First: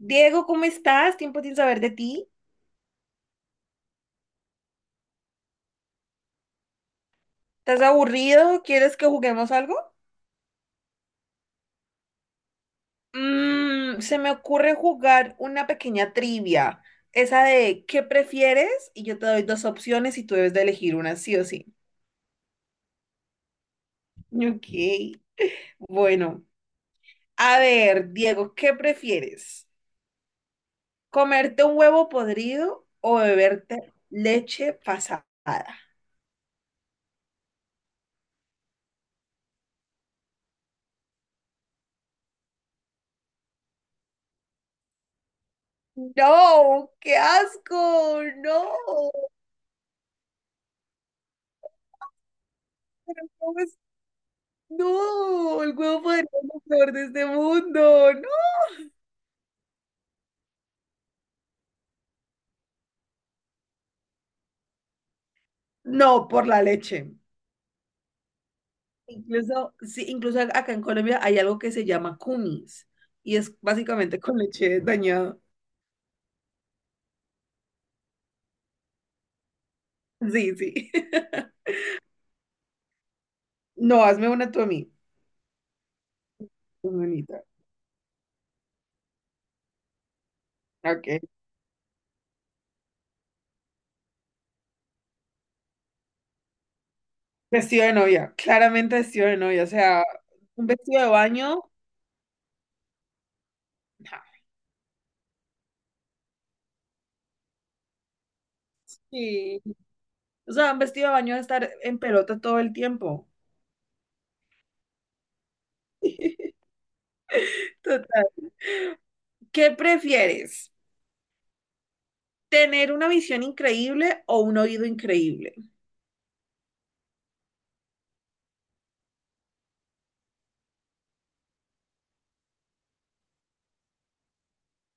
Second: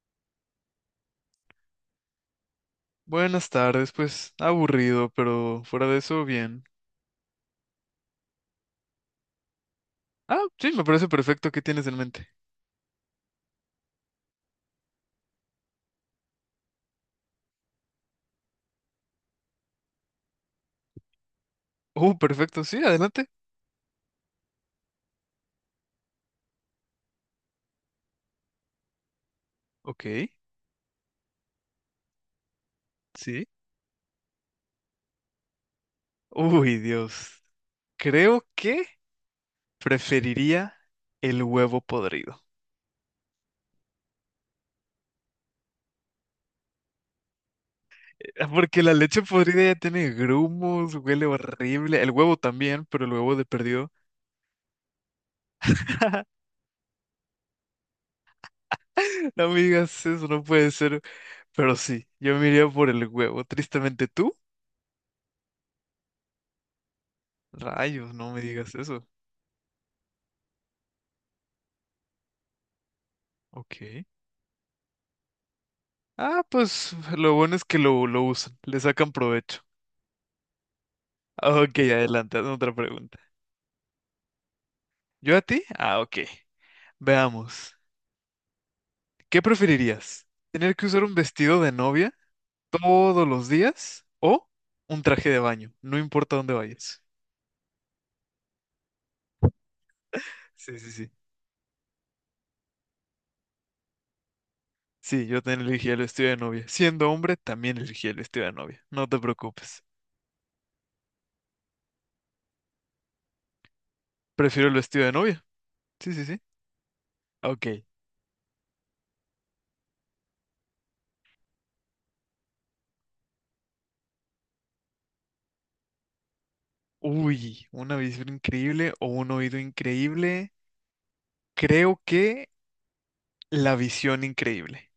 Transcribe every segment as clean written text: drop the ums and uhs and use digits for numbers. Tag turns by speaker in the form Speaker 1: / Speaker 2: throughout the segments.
Speaker 1: Diego, ¿cómo estás? Tiempo sin saber de ti.
Speaker 2: Buenas tardes, pues aburrido, pero fuera de eso, bien.
Speaker 1: ¿Estás aburrido? ¿Quieres que juguemos algo?
Speaker 2: Ah, sí, me parece perfecto. ¿Qué tienes en mente?
Speaker 1: Se me ocurre jugar una pequeña trivia. Esa de ¿qué prefieres? Y yo te doy dos opciones y tú debes de elegir una, sí o sí.
Speaker 2: Perfecto, sí, adelante.
Speaker 1: Ok. Bueno, a ver, Diego, ¿qué prefieres?
Speaker 2: Ok,
Speaker 1: ¿Comerte un huevo podrido o
Speaker 2: sí.
Speaker 1: beberte leche pasada?
Speaker 2: Uy, Dios. Creo que preferiría el huevo podrido.
Speaker 1: No, qué asco, no.
Speaker 2: Porque la leche podrida ya tiene grumos, huele horrible. El huevo también, pero el huevo de
Speaker 1: ¿Cómo
Speaker 2: perdido.
Speaker 1: No, el huevo podría ser lo peor de este mundo. No,
Speaker 2: No me digas eso, no puede ser. Pero sí, yo me iría por el huevo. Tristemente, ¿tú?
Speaker 1: no, por la leche.
Speaker 2: Rayos, no me digas eso.
Speaker 1: Incluso, sí, incluso acá en Colombia hay algo que se llama cumis y es
Speaker 2: Ok.
Speaker 1: básicamente con leche dañada.
Speaker 2: Ah, pues lo bueno es que lo usan, le sacan provecho.
Speaker 1: Sí, sí.
Speaker 2: Ok, adelante, hazme otra pregunta.
Speaker 1: No, hazme una tú a mí,
Speaker 2: ¿Yo a ti? Ah, ok.
Speaker 1: hermanita.
Speaker 2: Veamos. ¿Qué preferirías? ¿Tener que usar un
Speaker 1: Ok.
Speaker 2: vestido de novia todos los días o un traje de baño? No importa dónde vayas.
Speaker 1: Vestido de novia, claramente vestido de novia, o sea, un
Speaker 2: Sí, sí,
Speaker 1: vestido de
Speaker 2: sí.
Speaker 1: baño. Ja.
Speaker 2: Sí, yo también elegí el vestido de novia. Siendo hombre, también elegí el vestido de novia. No te
Speaker 1: Sí.
Speaker 2: preocupes.
Speaker 1: O sea, un vestido de baño de estar en pelota todo el tiempo.
Speaker 2: Prefiero el vestido de novia. Sí, sí, sí. Ok.
Speaker 1: Total. ¿Qué prefieres? Tener una visión increíble o un oído increíble.
Speaker 2: Uy, una visión increíble o un oído increíble. Creo que la visión increíble.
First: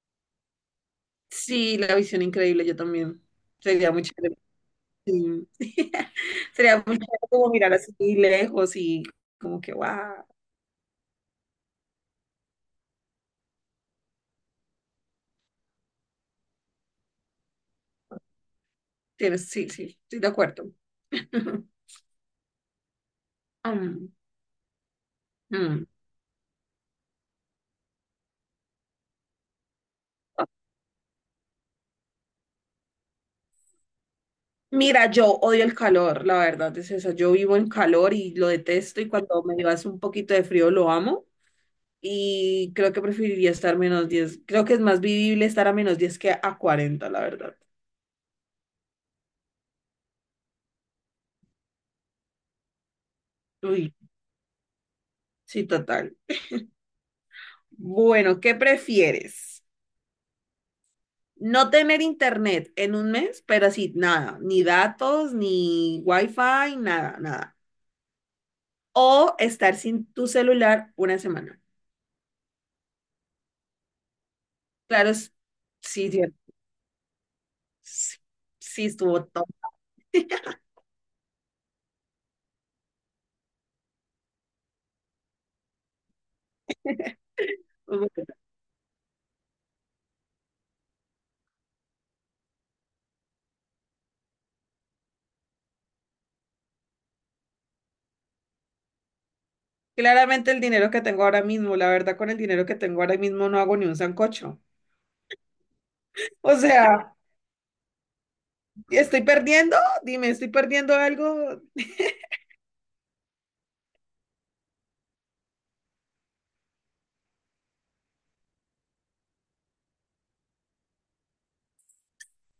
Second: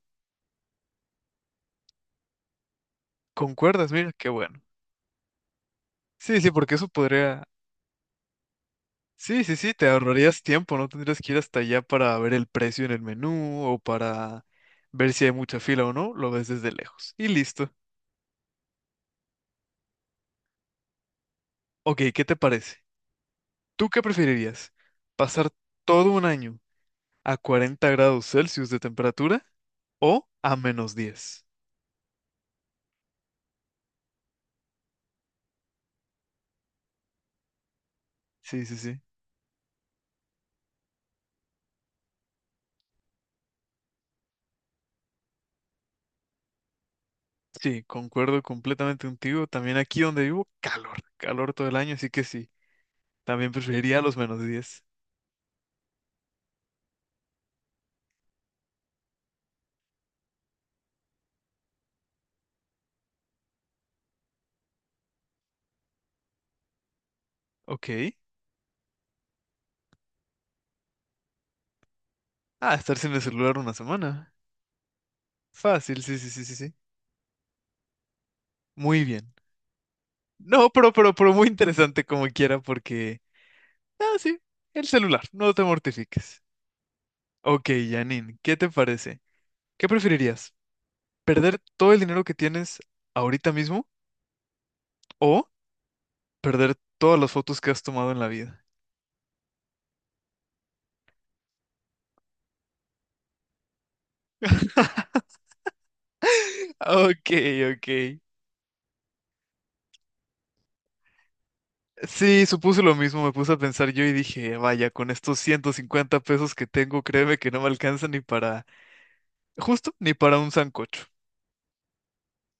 Speaker 1: Sí, la visión increíble, yo también. Sería
Speaker 2: ¿Concuerdas?
Speaker 1: muy
Speaker 2: Mira, qué
Speaker 1: chévere.
Speaker 2: bueno.
Speaker 1: Sí.
Speaker 2: Sí, sí, porque
Speaker 1: Sería
Speaker 2: eso
Speaker 1: muy chévere
Speaker 2: podría...
Speaker 1: como mirar así lejos y
Speaker 2: Sí, sí,
Speaker 1: como
Speaker 2: sí,
Speaker 1: que,
Speaker 2: te
Speaker 1: wow,
Speaker 2: ahorrarías tiempo, no tendrías que ir hasta allá para ver el precio en el menú o para ver si hay mucha fila o no, lo ves desde lejos. Y listo.
Speaker 1: tienes, sí, sí, estoy de acuerdo.
Speaker 2: Ok, ¿qué te parece? ¿Tú qué
Speaker 1: Mm,
Speaker 2: preferirías? ¿Pasar
Speaker 1: mm.
Speaker 2: todo un año a 40 grados Celsius de temperatura o a -10?
Speaker 1: Mira, yo odio el calor, la verdad es esa. Yo vivo en calor y lo
Speaker 2: Sí, sí, sí.
Speaker 1: detesto, y cuando me hace un poquito de frío lo amo, y creo que preferiría estar -10. Creo que es más vivible estar a -10 que a 40, la verdad.
Speaker 2: Sí, concuerdo completamente contigo. También aquí donde vivo, calor, calor todo el año, así que sí, también
Speaker 1: Uy,
Speaker 2: preferiría los -10.
Speaker 1: sí, total. Bueno, ¿qué prefieres? No tener internet en un mes, pero así, nada, ni datos, ni wifi, nada, nada.
Speaker 2: Ok.
Speaker 1: O estar sin tu celular una semana.
Speaker 2: Ah, estar sin el celular una semana.
Speaker 1: Claro,
Speaker 2: Fácil,
Speaker 1: sí,
Speaker 2: sí,
Speaker 1: sí,
Speaker 2: sí, sí, sí, sí.
Speaker 1: sí, sí,
Speaker 2: Muy
Speaker 1: estuvo
Speaker 2: bien.
Speaker 1: top.
Speaker 2: No, pero muy interesante como quiera porque... Ah, sí, el celular, no te mortifiques. Ok,
Speaker 1: Bueno,
Speaker 2: Janine, ¿qué te parece? ¿Qué preferirías? ¿Perder todo el dinero que tienes ahorita mismo o perder todas las fotos que has tomado en la vida?
Speaker 1: claramente el dinero que tengo ahora mismo, la verdad, con el dinero que tengo ahora mismo no hago ni un sancocho. O sea,
Speaker 2: Ok, ok.
Speaker 1: ¿estoy perdiendo? Dime, ¿estoy perdiendo algo?
Speaker 2: Sí, supuse lo mismo, me puse a pensar yo y dije, vaya, con estos 150 pesos que tengo, créeme que no me alcanza ni para, justo, ni para un sancocho.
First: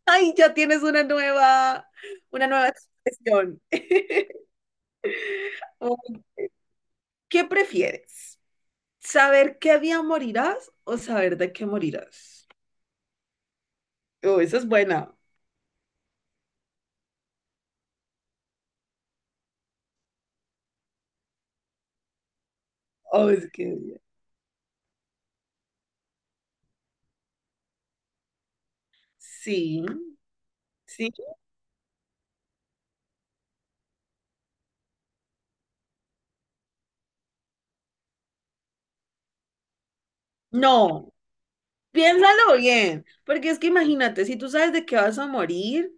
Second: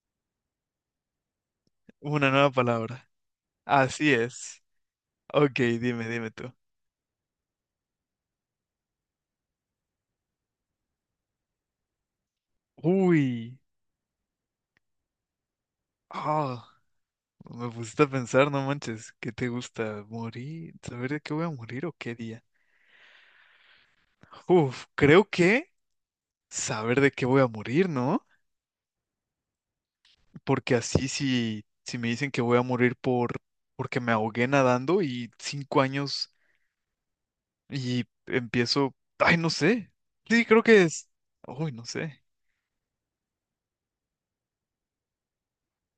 Speaker 1: Ay, ya tienes una nueva,
Speaker 2: Una
Speaker 1: una
Speaker 2: nueva
Speaker 1: nueva
Speaker 2: palabra.
Speaker 1: expresión.
Speaker 2: Así es. Ok, dime, dime tú.
Speaker 1: ¿Qué prefieres? ¿Saber qué día morirás o saber de qué morirás?
Speaker 2: Uy.
Speaker 1: Oh, esa es buena.
Speaker 2: Ah, me pusiste a pensar, no manches. ¿Qué te gusta? ¿Morir? ¿Saber de qué voy a morir o qué día?
Speaker 1: Oh, es que...
Speaker 2: Uf, creo que saber de qué voy a morir, ¿no?
Speaker 1: Sí,
Speaker 2: Porque así
Speaker 1: sí.
Speaker 2: si me dicen que voy a morir porque me ahogué nadando y 5 años y empiezo. Ay, no sé. Sí, creo que es.
Speaker 1: No,
Speaker 2: Uy, no sé.
Speaker 1: piénsalo bien, porque es que imagínate, si tú sabes de qué vas a morir,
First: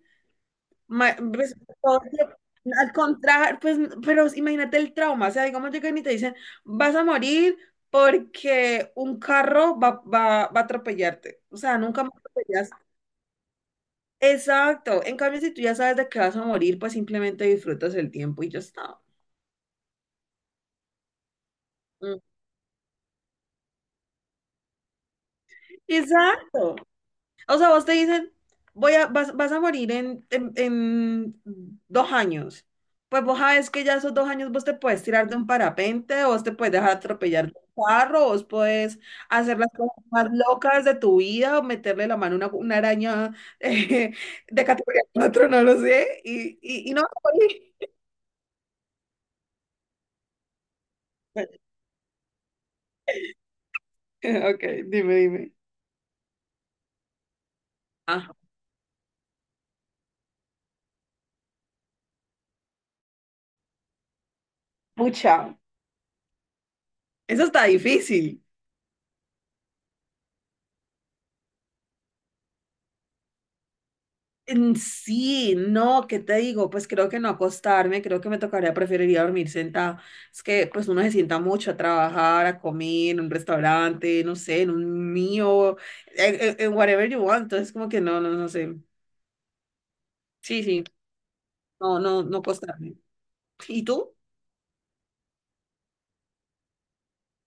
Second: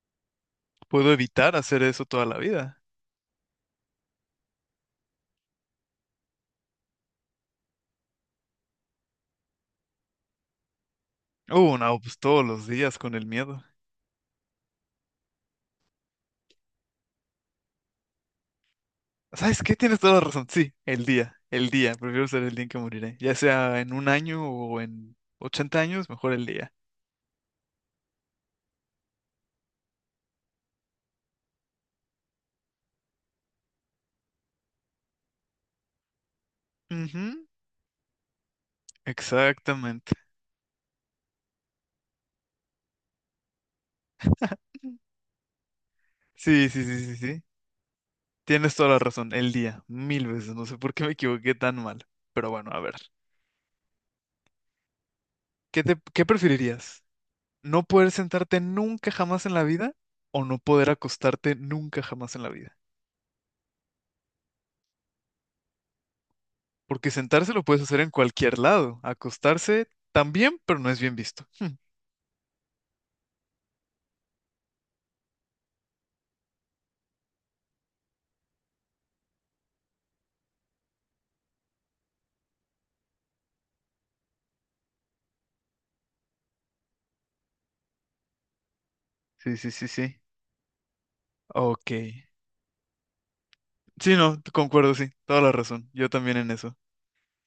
Speaker 2: Puedo evitar
Speaker 1: pues,
Speaker 2: hacer eso toda la vida.
Speaker 1: al contrario, pues, pero imagínate el trauma, o sea, digamos llegan y te dicen, vas a morir porque un carro va a atropellarte, o sea,
Speaker 2: No,
Speaker 1: nunca me
Speaker 2: pues todos los
Speaker 1: atropellaste.
Speaker 2: días con el miedo.
Speaker 1: Exacto. En cambio, si tú ya sabes de qué vas a morir, pues simplemente disfrutas el tiempo y ya está.
Speaker 2: ¿Sabes qué? Tienes toda la razón. Sí, el día, el día.
Speaker 1: Mm.
Speaker 2: Prefiero ser el día en que moriré. Ya sea en un año o en 80 años, mejor el día.
Speaker 1: Exacto. O sea, vos te dicen, vas a morir en 2 años. Pues vos sabes que ya esos 2 años vos te puedes tirar de un parapente, vos te puedes dejar
Speaker 2: Ujú,
Speaker 1: atropellar de un carro, vos puedes hacer las cosas
Speaker 2: exactamente.
Speaker 1: más locas de tu vida, o meterle la mano a una, araña eh, de categoría 4, no lo sé, y,
Speaker 2: Sí, sí,
Speaker 1: y, y
Speaker 2: sí,
Speaker 1: no vas
Speaker 2: sí,
Speaker 1: a
Speaker 2: sí.
Speaker 1: morir.
Speaker 2: Tienes toda la razón. El día, mil veces. No sé por qué me equivoqué tan mal. Pero bueno, a ver.
Speaker 1: Ok, dime, dime.
Speaker 2: ¿Qué preferirías? ¿No poder sentarte nunca jamás en la vida o no poder acostarte nunca jamás en la vida?
Speaker 1: Pucha,
Speaker 2: Porque
Speaker 1: eso
Speaker 2: sentarse lo
Speaker 1: está
Speaker 2: puedes hacer en
Speaker 1: difícil.
Speaker 2: cualquier lado. Acostarse también, pero no es bien visto.
Speaker 1: En sí, no, ¿qué te digo? Pues creo que no acostarme, creo que me tocaría, preferiría dormir sentada. Es que pues uno se sienta mucho a trabajar, a comer en un restaurante, no sé, en un mío, en whatever you want. Entonces como que no, no, no sé.
Speaker 2: Sí, sí, sí, sí.
Speaker 1: Sí, sí,
Speaker 2: Ok.
Speaker 1: no, no, no acostarme. ¿Y tú?
Speaker 2: Sí, no, te concuerdo, sí, toda la razón. Yo también en eso.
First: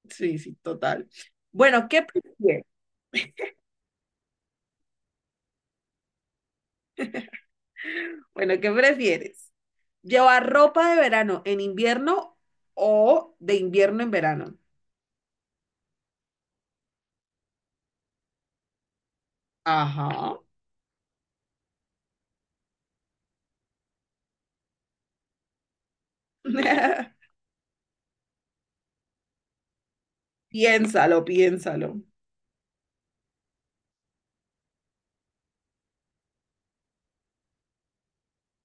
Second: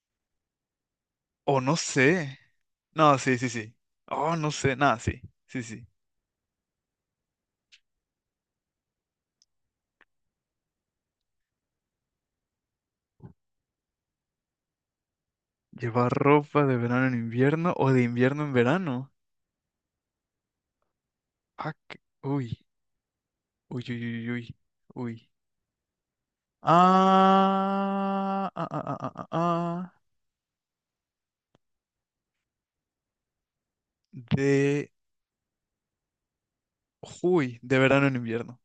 Speaker 1: Sí, sí, total.
Speaker 2: O no
Speaker 1: Bueno, ¿qué
Speaker 2: sé.
Speaker 1: prefieres?
Speaker 2: No, sí, sí, sí. Oh, no sé, nada, sí, sí, sí.
Speaker 1: Bueno, ¿qué prefieres? ¿Llevar ropa de verano en invierno o de invierno en verano?
Speaker 2: Llevar ropa de verano en invierno o de invierno en verano.
Speaker 1: Ajá.
Speaker 2: Ah, uy, uy, uy, uy, uy, uy. Ah, ah, ah, ah, ah, ah.
Speaker 1: Piénsalo, piénsalo.
Speaker 2: De, de verano en invierno.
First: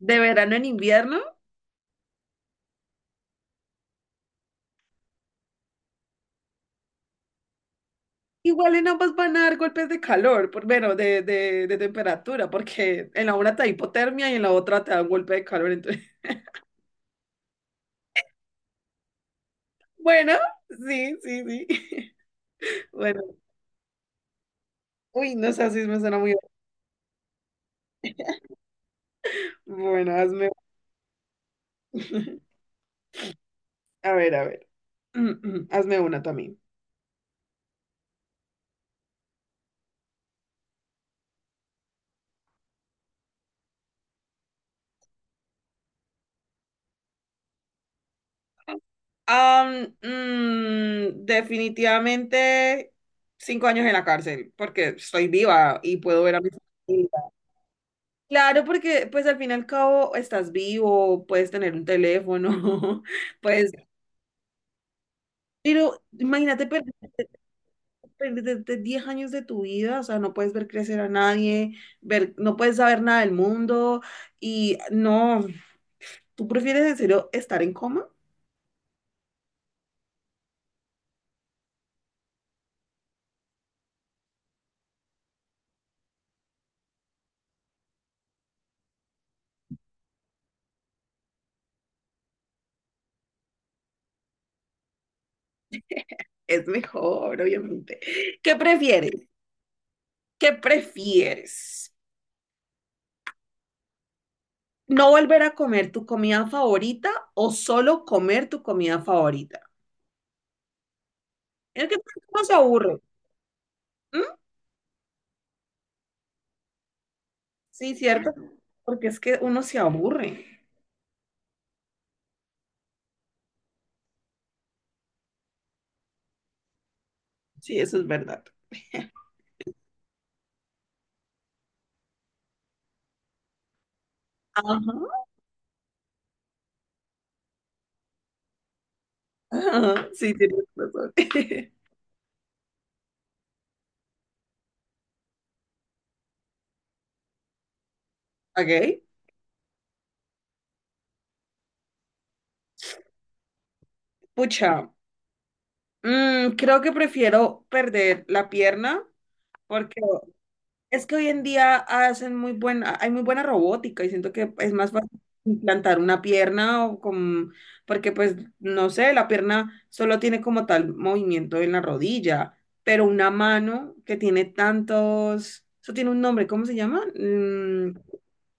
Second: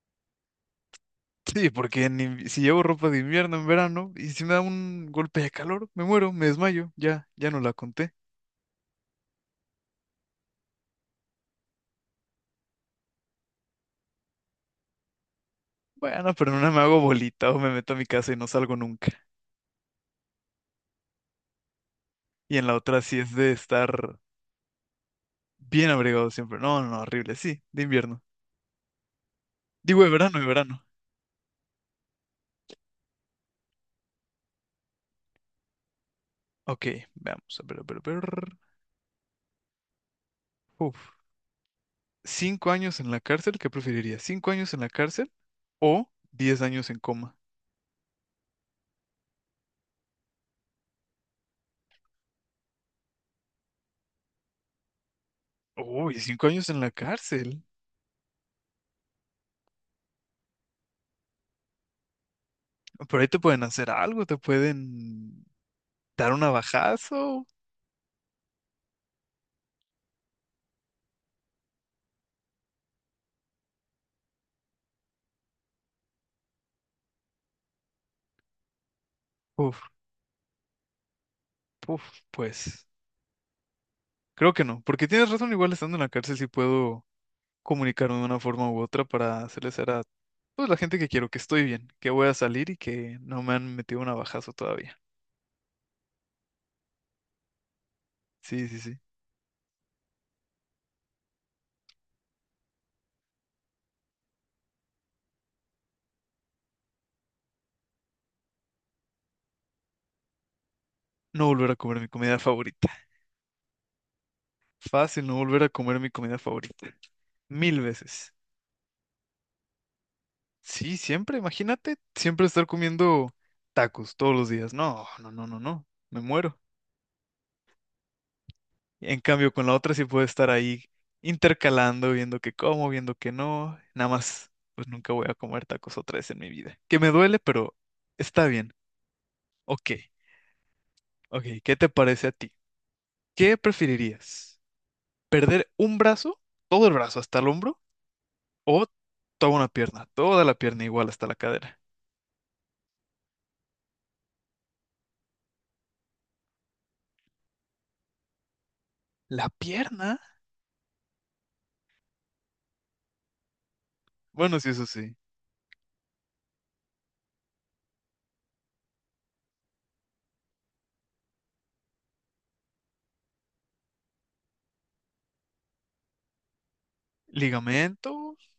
Speaker 1: ¿De verano en invierno?
Speaker 2: Sí, porque si llevo ropa de invierno en verano y si me da un golpe de calor, me muero, me desmayo, ya, ya no la conté.
Speaker 1: Igual y no vas van a dar golpes de calor, por, bueno, de temperatura, porque en la una te da hipotermia y en la otra te da un golpe de calor. Entonces...
Speaker 2: Bueno, pero en una me hago bolita o me meto a mi casa y no salgo nunca.
Speaker 1: bueno, sí, sí, sí.
Speaker 2: Y en la otra sí
Speaker 1: Bueno,
Speaker 2: es de estar
Speaker 1: uy, no sé si
Speaker 2: bien
Speaker 1: me suena
Speaker 2: abrigado
Speaker 1: muy.
Speaker 2: siempre. No, no, no, horrible. Sí, de invierno. Digo, de
Speaker 1: Bueno,
Speaker 2: verano, de
Speaker 1: hazme.
Speaker 2: verano.
Speaker 1: A ver, a ver. Hazme una también.
Speaker 2: Ok, veamos. A ver, a ver, a ver. Uf. ¿5 años en la cárcel? ¿Qué preferirías? ¿5 años en la cárcel o 10 años en coma?
Speaker 1: Definitivamente 5 años en la cárcel, porque estoy viva y
Speaker 2: Uy,
Speaker 1: puedo ver a
Speaker 2: cinco
Speaker 1: mis.
Speaker 2: años en la cárcel.
Speaker 1: Claro, porque pues al fin y al cabo estás vivo, puedes tener un teléfono,
Speaker 2: Por ahí te pueden
Speaker 1: puedes...
Speaker 2: hacer algo, te pueden
Speaker 1: Pero
Speaker 2: dar un
Speaker 1: imagínate
Speaker 2: abajazo.
Speaker 1: perderte 10 años de tu vida, o sea, no puedes ver crecer a nadie, ver, no puedes saber nada del mundo y no, ¿tú prefieres en serio estar en coma?
Speaker 2: Uf, uf, pues. Creo que no, porque tienes razón, igual estando en la cárcel sí puedo. Comunicarme de una forma u otra para hacerles saber a pues, la gente que quiero, que estoy bien, que voy a salir y que no me han metido un navajazo todavía.
Speaker 1: Es mejor, obviamente. ¿Qué
Speaker 2: Sí, sí, sí.
Speaker 1: prefieres? ¿Qué prefieres? ¿No volver a comer tu comida favorita o solo comer tu comida favorita?
Speaker 2: No volver a
Speaker 1: Es que
Speaker 2: comer mi comida
Speaker 1: no se
Speaker 2: favorita.
Speaker 1: aburre.
Speaker 2: Fácil, no volver a comer mi comida favorita. Mil
Speaker 1: Sí,
Speaker 2: veces.
Speaker 1: cierto, porque es que uno se aburre.
Speaker 2: Sí, siempre, imagínate, siempre estar comiendo tacos todos los días. No, no, no, no, no. Me muero.
Speaker 1: Sí, eso es verdad.
Speaker 2: En cambio, con la otra sí puedo estar ahí intercalando, viendo que como, viendo que no. Nada más, pues
Speaker 1: Ajá.
Speaker 2: nunca voy a comer tacos otra vez en mi vida. Que me duele, pero está bien. Ok,
Speaker 1: Ajá, sí, tienes razón.
Speaker 2: ok, ¿qué te parece a ti? ¿Qué preferirías? ¿Perder un brazo, todo el brazo hasta el hombro, o
Speaker 1: Ok,
Speaker 2: toda una pierna, toda la pierna igual hasta la cadera?
Speaker 1: pucha. Creo que prefiero perder la pierna
Speaker 2: ¿La
Speaker 1: porque...
Speaker 2: pierna?
Speaker 1: Es que hoy en día hacen muy buena, hay muy buena robótica, y siento que
Speaker 2: Bueno, sí,
Speaker 1: es
Speaker 2: eso
Speaker 1: más fácil
Speaker 2: sí.
Speaker 1: implantar una pierna porque pues no sé, la pierna solo tiene como tal movimiento en la rodilla, pero una mano que tiene tantos, eso tiene un nombre, ¿cómo se llama? Mm.
Speaker 2: ¿Ligamento?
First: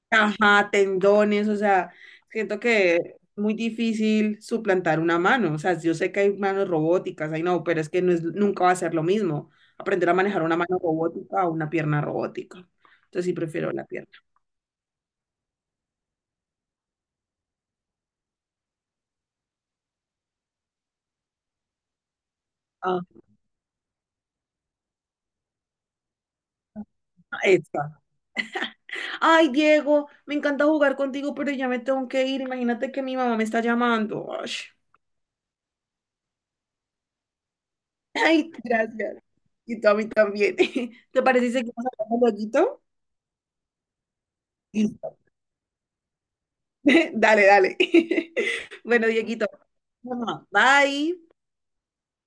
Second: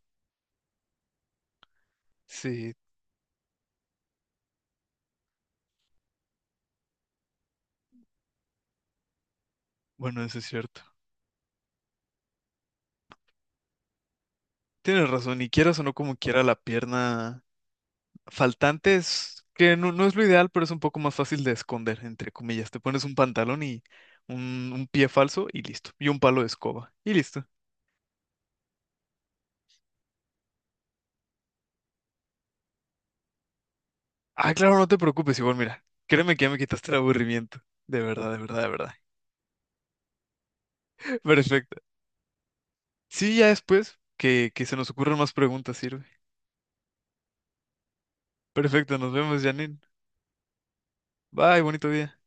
Speaker 1: Ajá, tendones, o sea, siento
Speaker 2: Sí,
Speaker 1: que es muy difícil suplantar una mano. O sea, yo sé que hay manos robóticas, ay no, pero es que nunca va a ser lo mismo aprender a
Speaker 2: bueno, eso
Speaker 1: manejar
Speaker 2: es
Speaker 1: una mano
Speaker 2: cierto.
Speaker 1: robótica o una pierna robótica. Entonces sí prefiero la pierna.
Speaker 2: Tienes razón, y quieras o no como quiera la pierna faltante es que no, no es lo ideal, pero es un poco más fácil de esconder, entre comillas. Te pones
Speaker 1: Ajá,
Speaker 2: un pantalón y un pie falso y listo, y un palo de escoba y listo.
Speaker 1: esa. Ay, Diego, me encanta jugar contigo, pero ya me tengo que ir. Imagínate que mi mamá me está llamando. Ay.
Speaker 2: Ah, claro, no te preocupes, igual, mira. Créeme que ya me quitaste el aburrimiento. De verdad, de
Speaker 1: Ay,
Speaker 2: verdad, de verdad.
Speaker 1: gracias. Y tú a mí también. ¿Te parece si
Speaker 2: Perfecto.
Speaker 1: seguimos hablando lueguito?
Speaker 2: Sí, ya después que se nos ocurran más preguntas, sirve.
Speaker 1: Dale, dale.
Speaker 2: Perfecto,
Speaker 1: Bueno,
Speaker 2: nos vemos,
Speaker 1: Dieguito,
Speaker 2: Janine.
Speaker 1: vamos. Bye.
Speaker 2: Bye, bonito día.